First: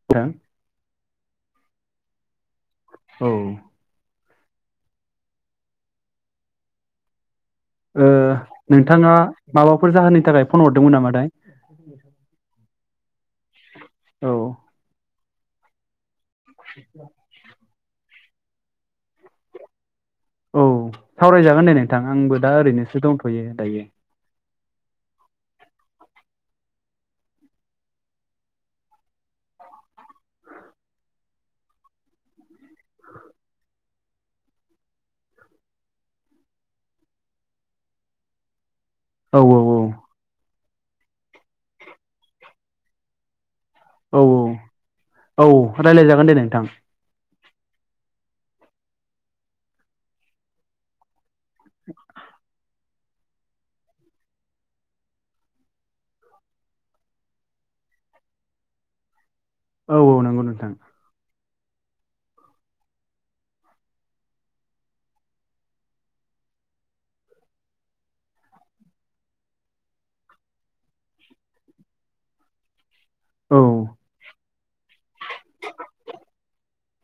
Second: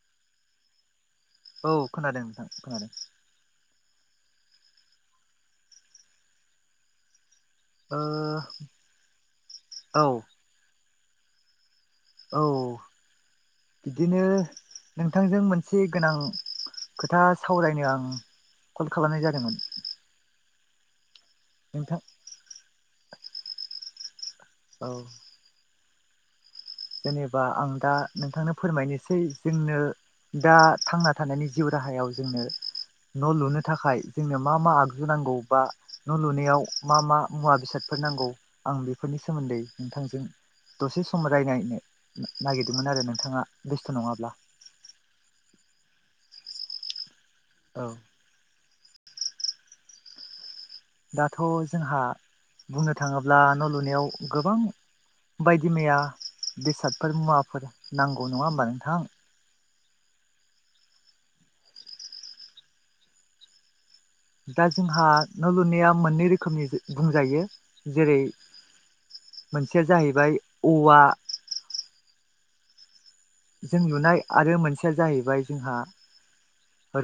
[inaudible] औ खोनादों नोंथां खोनादों। औ। ओ नोंथाङा माबाफोर औ जाहोननि थाखाय फन हरदोंमोन नामा थाय? औ बिदिनो औ नोंथांजों मोनसे गोनां। खोथा सावरायनो आं कल खालामनाय जादोंमोन। औ सावरायजागोन दे नोंथां आंबो दा ओरैनोसो दंथ'यो दायो। औ। जेनेबा आं दा नोंथांनो फोरमायनोसै जोंनो। दा थांना थानायनि जिउ राहायाव जोंनो। न' लुनो थाखाय जोंनो मा मा आगजु नांगौ बा न' लुनायाव मा मा मुवा बेसादफोर नांगौ। आं बेफोरनि औ सोमोन्दै नोंथांजों दसे सम रायज्लायनो नागिरदोंमोन आरो नोंथाङा। बेस्थ' औ नङाब्ला। औ रायज्लायजागोन दे नोंथां। औ। दाथ' जोंहा बुंनो थाङोब्ला न' लुनायाव गोबां बायदि मैया बेसादफोर मुवाफोर नांगौ नङा होमबा नोंथां? औ औ नंगौ नोंथां। दा जोंहा न' लुनाया मोननै रोखोमनि बुंजायो जेरै मोनसेया जाहैबाय औवा औ जों नुनाय आरो मोनसेया जाहैबाय जोंहा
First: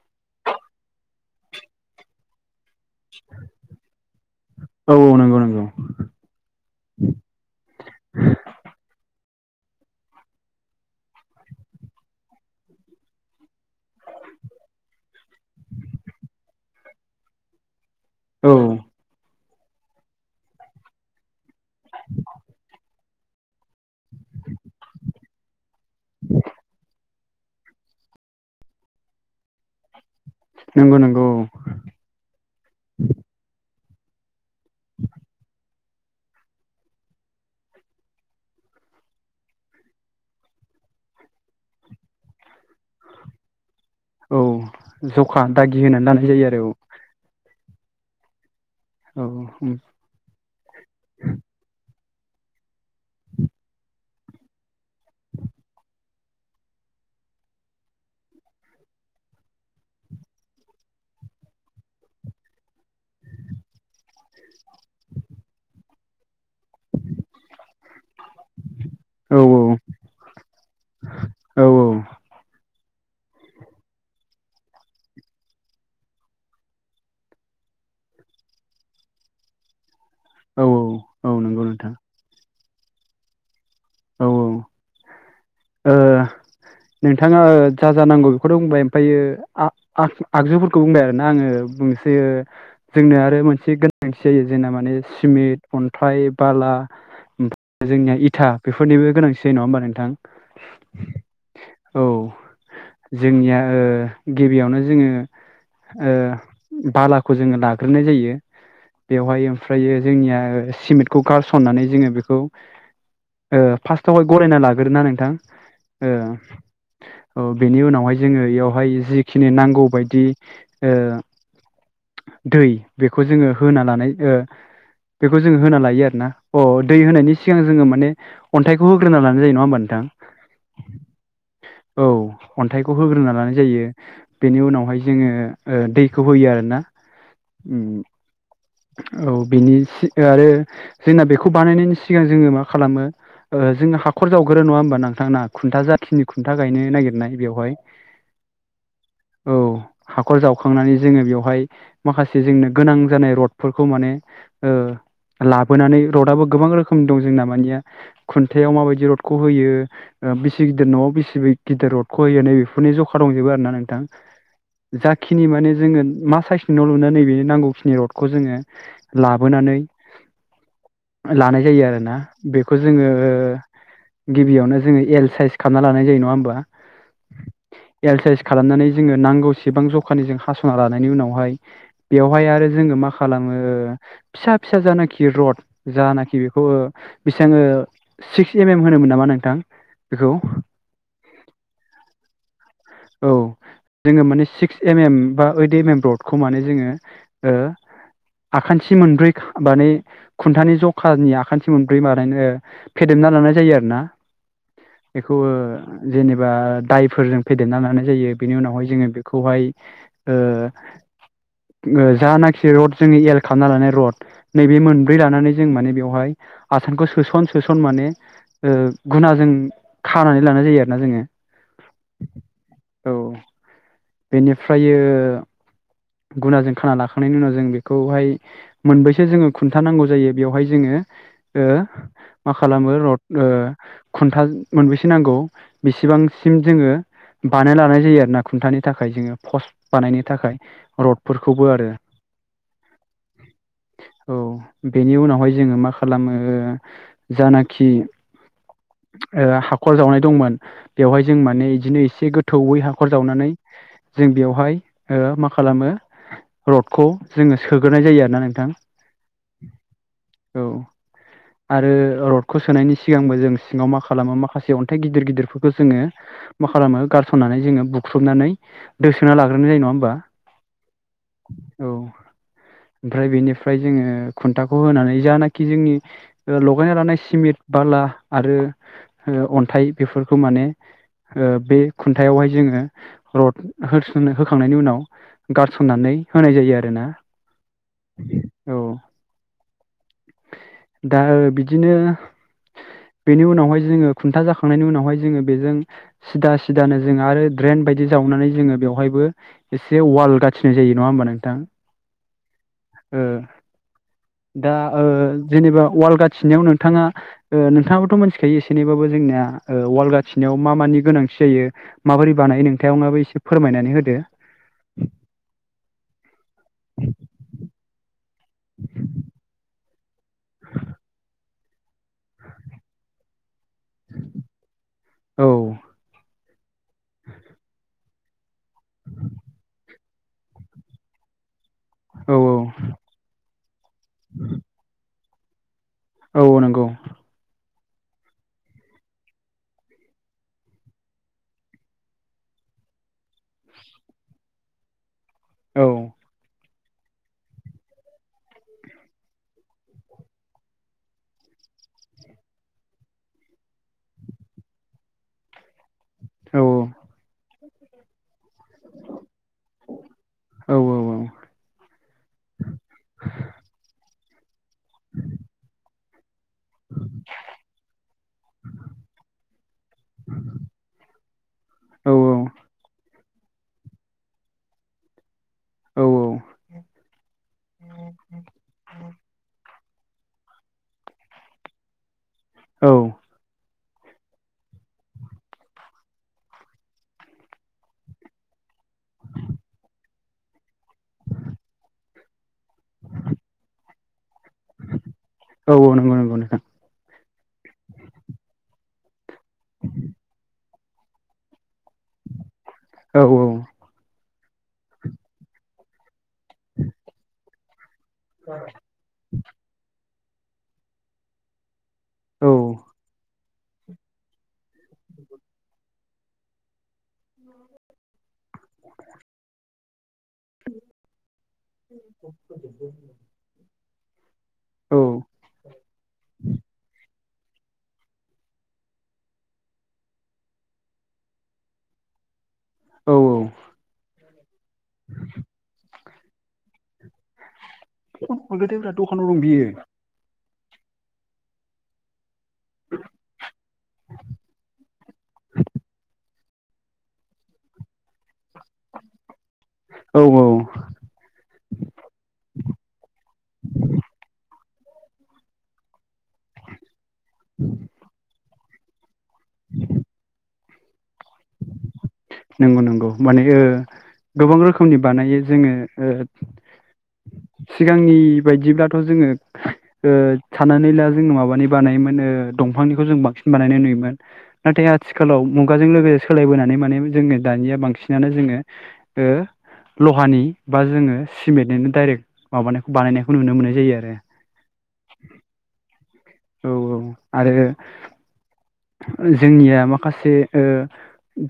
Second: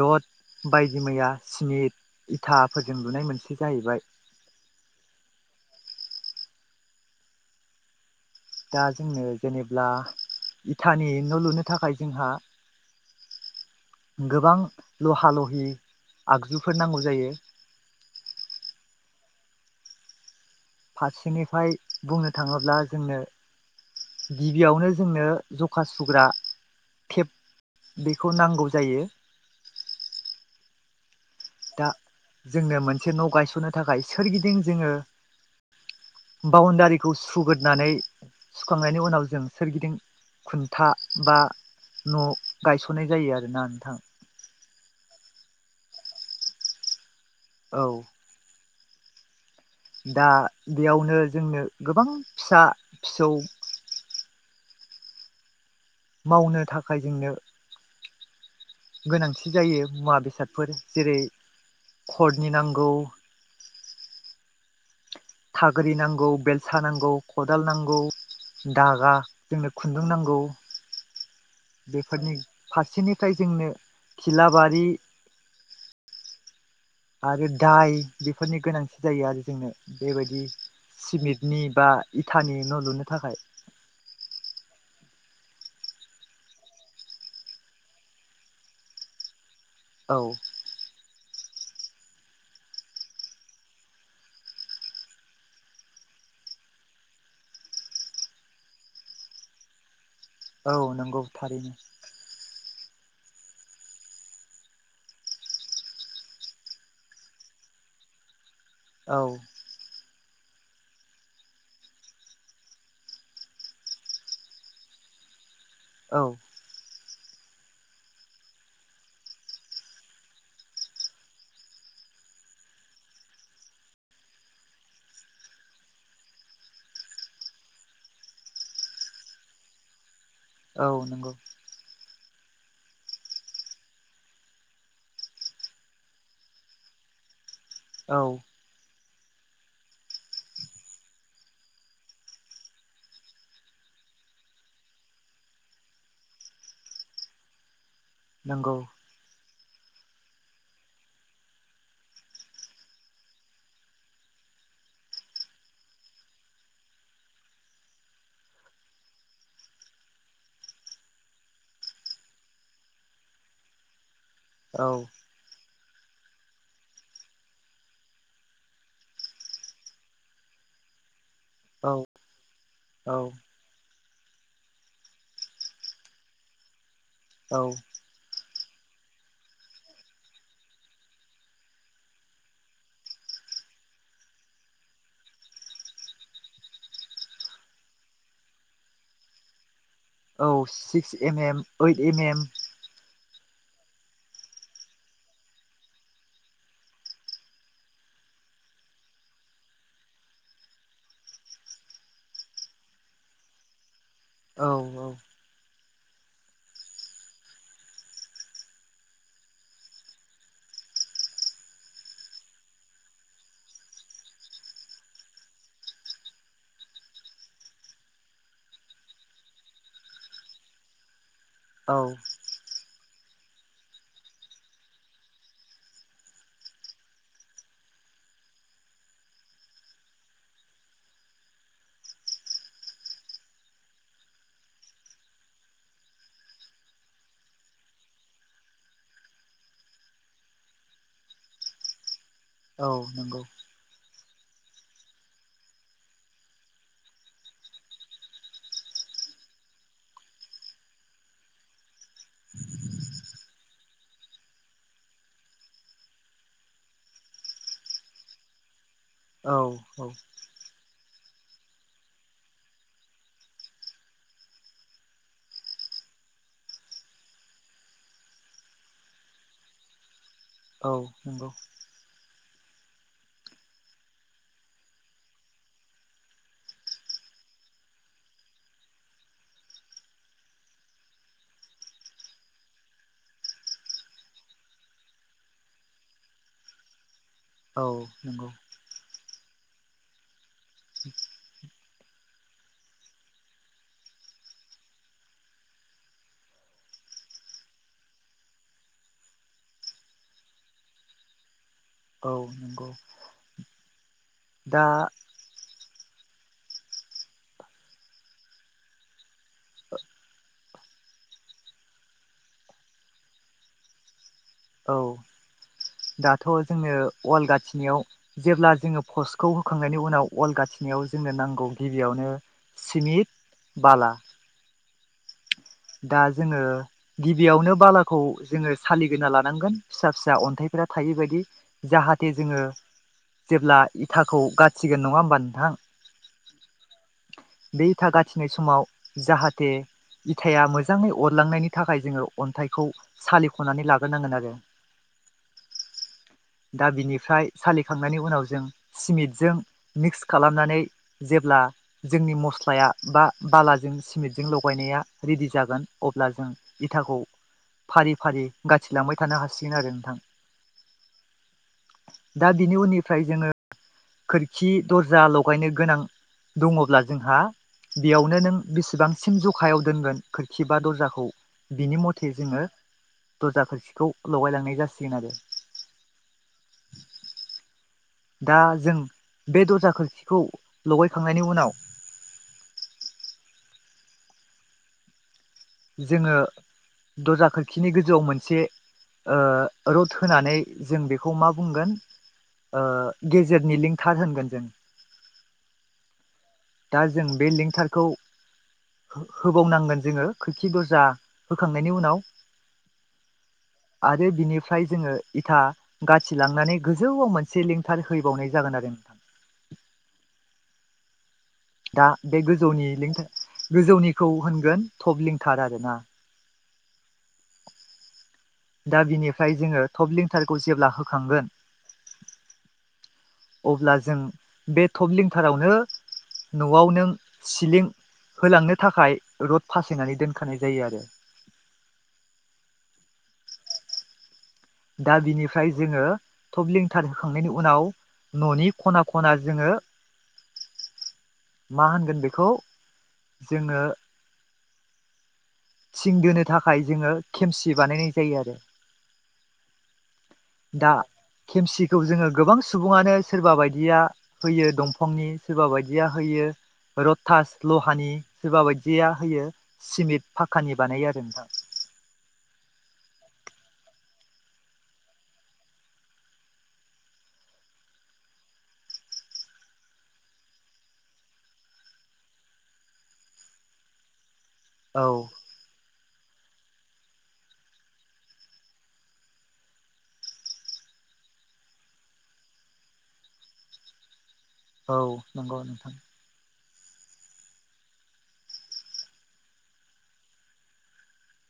रड बायदि मैया सिमेट इथाफोरजों लुनाय मोनसे जाहैबाय औ औ नंगौ नंगौ। दा जोंनो जेनेब्ला इटानि न' लुनो थाखाय जोंहा गोबां लहा लहि आगजुफोर नांगौ जायो। औ। फारसेनिफ्राय बुंनो थाङोब्ला जोंनो गिबियावनो जोंनो जखा सुग्रा टेप। बेखौ नांगौ जायो। नंगौ नंगौ। दा जोंनो मोनसे न' गायसननो थाखाय सोरगिदिं जोङो बाउणडारिखौ सुग्रोनानै सुखांनायनि उनाव जों सोरगिदिं खुन्था बा न' गायसननाय जायो आरोना नोंथां। औ जखा दागि होनानै लानाय जायो आरो औ। औ। औ हुम। दा बेयावनो जोंनो गोबां फिसा फिसौ। मावनो थाखाय जोंनो। गोनांथि जायो मुवा बेसादफोर जेरै खरनि नांगौ [inaudible] थाग्रि नांगौ बेलसा नांगौ खदाल नांगौ। दागा औ जोंनो खुन्दुं नांगौ। औ बेफोरनि फारसेनिफ्राय जोंनो खिलाबारि आरो दाय बेफोरनि गोनांथि जायो आरो जोंनो। बेबायदि औ औ सिमेन्टनि नंगौ बा नोंथां इथानि न' लुनो थाखाय। औ औ। ओ नोंथाङा जा जानांगौ बेखौथ' बुंबाय ओमफायो आब औ आग-आगजुफोरखौ बुंबाय आरोना आङो बुंसै ओ जोंनो आरो मोनसे गोनांथि जायो जोंना माने सिमेन्ट, अन्थाइ, बाला ओमफ्राय जोंनिया इथा बेफोरनिबो गोनांथि जायो नङा होमबा नोंथां? औ नंगौ थारैनो। औ जोंनिया ओ गिबियावनो जोङो ओ बालाखौ जोङो लाग्रोनाय जायो। औ बेवहाय ओमफ्रायो जोंनिया सिमेन्टखौ गारसननानै जोङो बेखौ ओ फार्स्टआवहाय गरायना लाग्रोयो नोंथां? ओ औ औ बेनि उनावहाय जोङो एयावहाय जिखिनि नांगौ बायदि ओ दै बेखौ जोङो होना लानाय ओ बेखौ जोङो होना लायो आरो ना अ दै होनायनि सिगां जोङो माने अन्थाइखौ होग्रोना लानायायो नङा होमबा नोंथां? औ नंगौ। औ अन्थाइखौ होग्रोना लानाय जायो। बेनि उनावहाय जोङो ओ दैखौ होयो आरोना। उम। औ। औ बिनि आरो जोंना बेखौ बानायनायनि सिगां जोङो मा खालामो ओ जोंङो हाखर जावगोरो नङा होमबा नोंथांना खुन्था जाखिनि खुन्था गायनो नागिरनाय बेवहाय। [inaudible] नोंगौ। औ हाखर जावखांनानै जोङो बेवहाय माखासे जोंनो गोनां जानाय र'ड फोरखौ माने ओ लाबोनानै रडआबो गोबां रोखोमनि दं जोंना मानि खुन्थायाव माबायदि रडखौ होयो ओ बिसि गिदिर न'आव बिसि गिदिर रडखौ हैनानै बेफोरनि जखा दंजोबो आरोना नोंथां। औ जाखिनि माने जोङो मा साइसनि न' लुनो नैबे नांगौखिनि रड खौ जोङो लाबोनानै लानाय जायो औ आरोना बेखौ जोङो औ गिबियावनो जोङो एल साइस खालामना लानाय जायो नङा होमबा? औ। एलसाइस खालामनानै जोङो नांगौसेबां जखानि जों हास'ना लानायनि उनावहाय बेवहाय आरो जोङो मा खालामो ओ फिसा फिसा जानाखि रड जानाखि बेखौ ओ बेसेयां ओ सिक्स एम एम होनोमोन नामा नोंथां? बेखौ औ six M M eight M M. औ। जोङो माने सिक्स एम एम बा ओइट एम एमरडखौ माने जोङो ओ आखान्थि मोनब्रै माने खुन्थानि जखानि आखान्थि मोनब्रै बानायो ओ फेदेमना लानाय जायो आरो ना औ औ। बेखौ ओ जेनेबा दायफोरजों फेदेरना लानाय जायो बेनि उनावहाय जोङो बेखौहाय ओ ओ जानाखि रड जोङो एल खालामना लानाय रड नैबे मोनब्रै लानानै जों माने बेवहाय आसानखौ सोसन सोसन माने ओ घुना जों खानानै लानाय जायो आरो ना जोङो। औ औ बेनिफ्रायो गुनाजों खाना लाखांनायनि उनाव जों बेखौहाय मोनब्रैसो जोङो खुन्थानांगौ जायो बेवहाय जोङो मा खालामो र'ड ओ खुन्था मोनबोसे नांगौ बेसेबांसिम जोङो बानाय लानाय जायो आरो ना खुन्थानि थाखाय जोङो पस्ट बानायनो थाखाय र'डफोरखौबो आरो औ नंगौ। औ बेनि उनावहाय जोङो मा खालामो जानाखि ओ हाखर जावनाय दंमोन बेवहाय जों माने इदिनो एसे गोथौयै हाखर जावनानै जों बेवहाय ओ मा खालामो र'डखौ जोङो सोग्रोनाय जायो आरो ना नोंथां। औ औ। औ। आरो रडखौ सोनायनि सिगांबो जों सिङाव मा खालामो माखासे अन्थाइ गिदिर गिदिरफोरखो जोङो मा खालामो गारसननानै जोङो बुख्रुबनानै दोसोना लाग्रोनो जायो नङा होमबा? औ नंगौ। औ ओमफ्राय बेनिफ्राय जोङो खुन्थाखौ होनानै जानाखि जोंनि ओ लगायना लानाय सिमेन्ट बाला आरो ओ अन्थाइ बेफोरखौ माने ओ बे खुन्थायावहाय जोङो रड होस होखांनायनि उनाव गारसननानै होनाय जायो आरो ना। औ नंगौ। दा बिदिनो बेनि उनावहाय जोङो खुन्था जाखांनायनि उनावहाय जोङो बेजों सिदा सिदानो जों आरो ड्रेन बायदि जावनानै जोङो बेवहायबो एसे वाल गाथिनाय जायो नङा होमबा नोंथां? औ नंगौ। ओ दा ओ जेनेबा ववाल गाथिनायाव नोंथाङा ओ नोंथाङाबोथ' मोनथिखायो एसेनैबाबो जोंनिया ओ वाल गाथिनायाव मा मानि गोनांथि जायो माबोरै बानायो नोंथांआबो माबे एसे फोरमायनानै होदो औ दाथ' जोंङो वाल गाथिनायाव जेब्ला जोङो पस्टखौ होखांनायनि उनाव वाल गाथिनायाव जोंनो नांगौ गिबियावनो सिमित बाला औ दा जोङो गिबियावनो बाला खौ जोङो सालिगोना लानांगोन फिसा फिसा अन्थाइफोरा थायै बायदि औ जाहाथे जोङो जेब्ला इथाखौ गाथिगोन नङा होमबा नोंथां औ नंगौ। बे इथा गाथिनाय समाव जाहाथे इथायआ मोजाङै अरलांनायनि थाखाय जोङो अन्थाइखौ सालिख'नानै लाग्रोनांगोन आरो औ दा बिनिफ्राय सालिखांनायनि उनाव जों सिमिथजों मिक्स खालामनानै जेब्ला जोंनि मस्लाया बा बालाजों सिमेन्टजों लगायनाया रेडि जागोन। अब्ला जों औ इथाखौ फारि फारि गाथिलांबाय थानो हासिगोन आरो नोंथां। औ औ। दा बिनि उननिफ्राय जोङो खोरखि दर्जा लगायनो गोनां दङब्ला जोंहा बेयावनो नों बेसेबांसिम जखायाव दोनगोन खोरखि बा दरजाखौ बिनि मथे जोङो दरजा खोरसिखौ लगाय लांनाय जासिगोन आरो। औ औ। दा जों बे दरजा खोरखिखौ लगायखांनायनि उनाव औ जोङो दरजा खोरखिनि गोजौआव मोनसे ओ रड होनानै जों बेखौ मा बुंगोन ओ गेजेरनि लिंथार होनगोन जों। औ औ नंगौ नंगौ नोंथां। दा जों बे लिंथारखौ होबावनांगोन जोङो खोरखि दरजा होखांनायनि उनाव औ औ आरो बिनिफ्राय जोङो इथा गाथिलांनानै गोजौआव मोनसे लिं थारहैबावनाय जागोन आरो नोंथां दा बे औ गोजौनि लार गोजौनिखौ होनगोन थब लिंथार आरोना दा बिनिफ्राय जोङो थबलिंथारखौ जेब्ला होखांगोन अब्ला जों बे थबलिंथारावनो न'आवनो जों सिलिं होलांनो थाखाय रड फासायनानै दोनखानाय जायो आरो औ औ दा बिनिफ्राय जोङो थबलिं थार होखांनायनि उनाव न'नि गोदोब्रा खना दखानाव खना दं बियो जोङो मा होनगोन बेखौ जोङो थिं दोनो थाखाय थाखाय जोङो खेमसि बानायनाय जायो आरो औ दा खेमसिखौ जोङो गोबां सुबुङानो सोरबा बायदिया होयो दंफांनि सोरबा बायदि या होयो रथास लहानि सोरबा बायदिया होयो सिमेट फ खानि बानायो आरो नोंथां नंगौ नंगौ माने ओ गोबां रोखोमनि बानायो जोङो ओ सिगांनि बायदिब्लाथ' जोङो ओ साननानै ला जों माबानि बानायोमोन दंफांनिखौ जों बांसिन बानायनाय नुयोमोन नाथाय औ आथिखालाव मुगाजों सोलायबोनानै माने जोङो दानिया बांसिनानो जोङो ओ लहानि बा जोङो सिमेन्टनिनो डाइरेक्ट माबानायखौ बानायनायखौ नुनो मोननाय जायो आरो औ नंगौ नोंथां औ औ आरो जोंनिया माखासे ओ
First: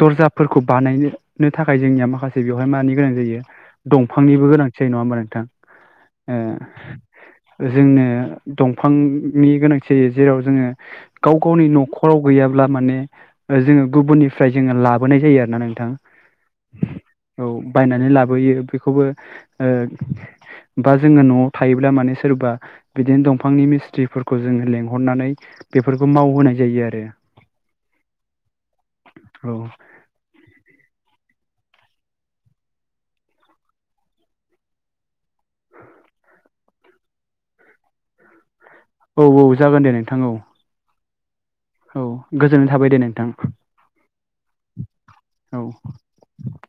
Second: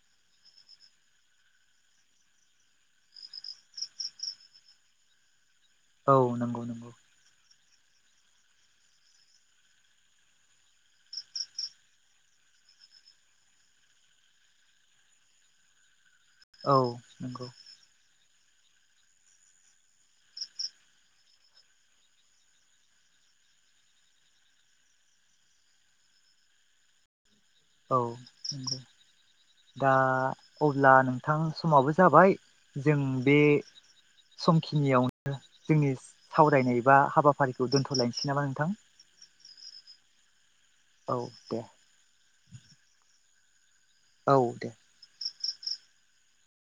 दरजाफोरखौ बानायनो थाखाय जोंनिया माखासे बेवहाय मानि गोनां जायो दंफांनिबो गोनांथि जायो नङा होमबा नोंथां औ नंगौ नंगौ ओ जोंनो दंफांनि गोनांथि जेराव जोङो गाव गावनि न'खराव गैयाब्ला माने जोङो गुबुननिफ्राय जोङो लाबोनाय जायो आरो ना नोंथां औ औ नंगौ बायनानै लाबोयो बेखौबो ओ बा जोङो न'आव थायोब्ला माने सोरबा बिदिनो दंफांनि मिस्थ्रिफोरखौ जोङो लेंहरनानै बेफोरखौ मावहोनाय जायो आरो। औ। दा अब्ला नोंथां समाबो जाबाय जों बे समखिनियावनो जोंनि सावरायनाय बा हाबाफारिखौ दोन्थ'लायनोसै नामा नोंथां औ औ जागोन दे नोंथां औ औ दे औ गोजोननाय थाबाय दे नोंथां औ। औ।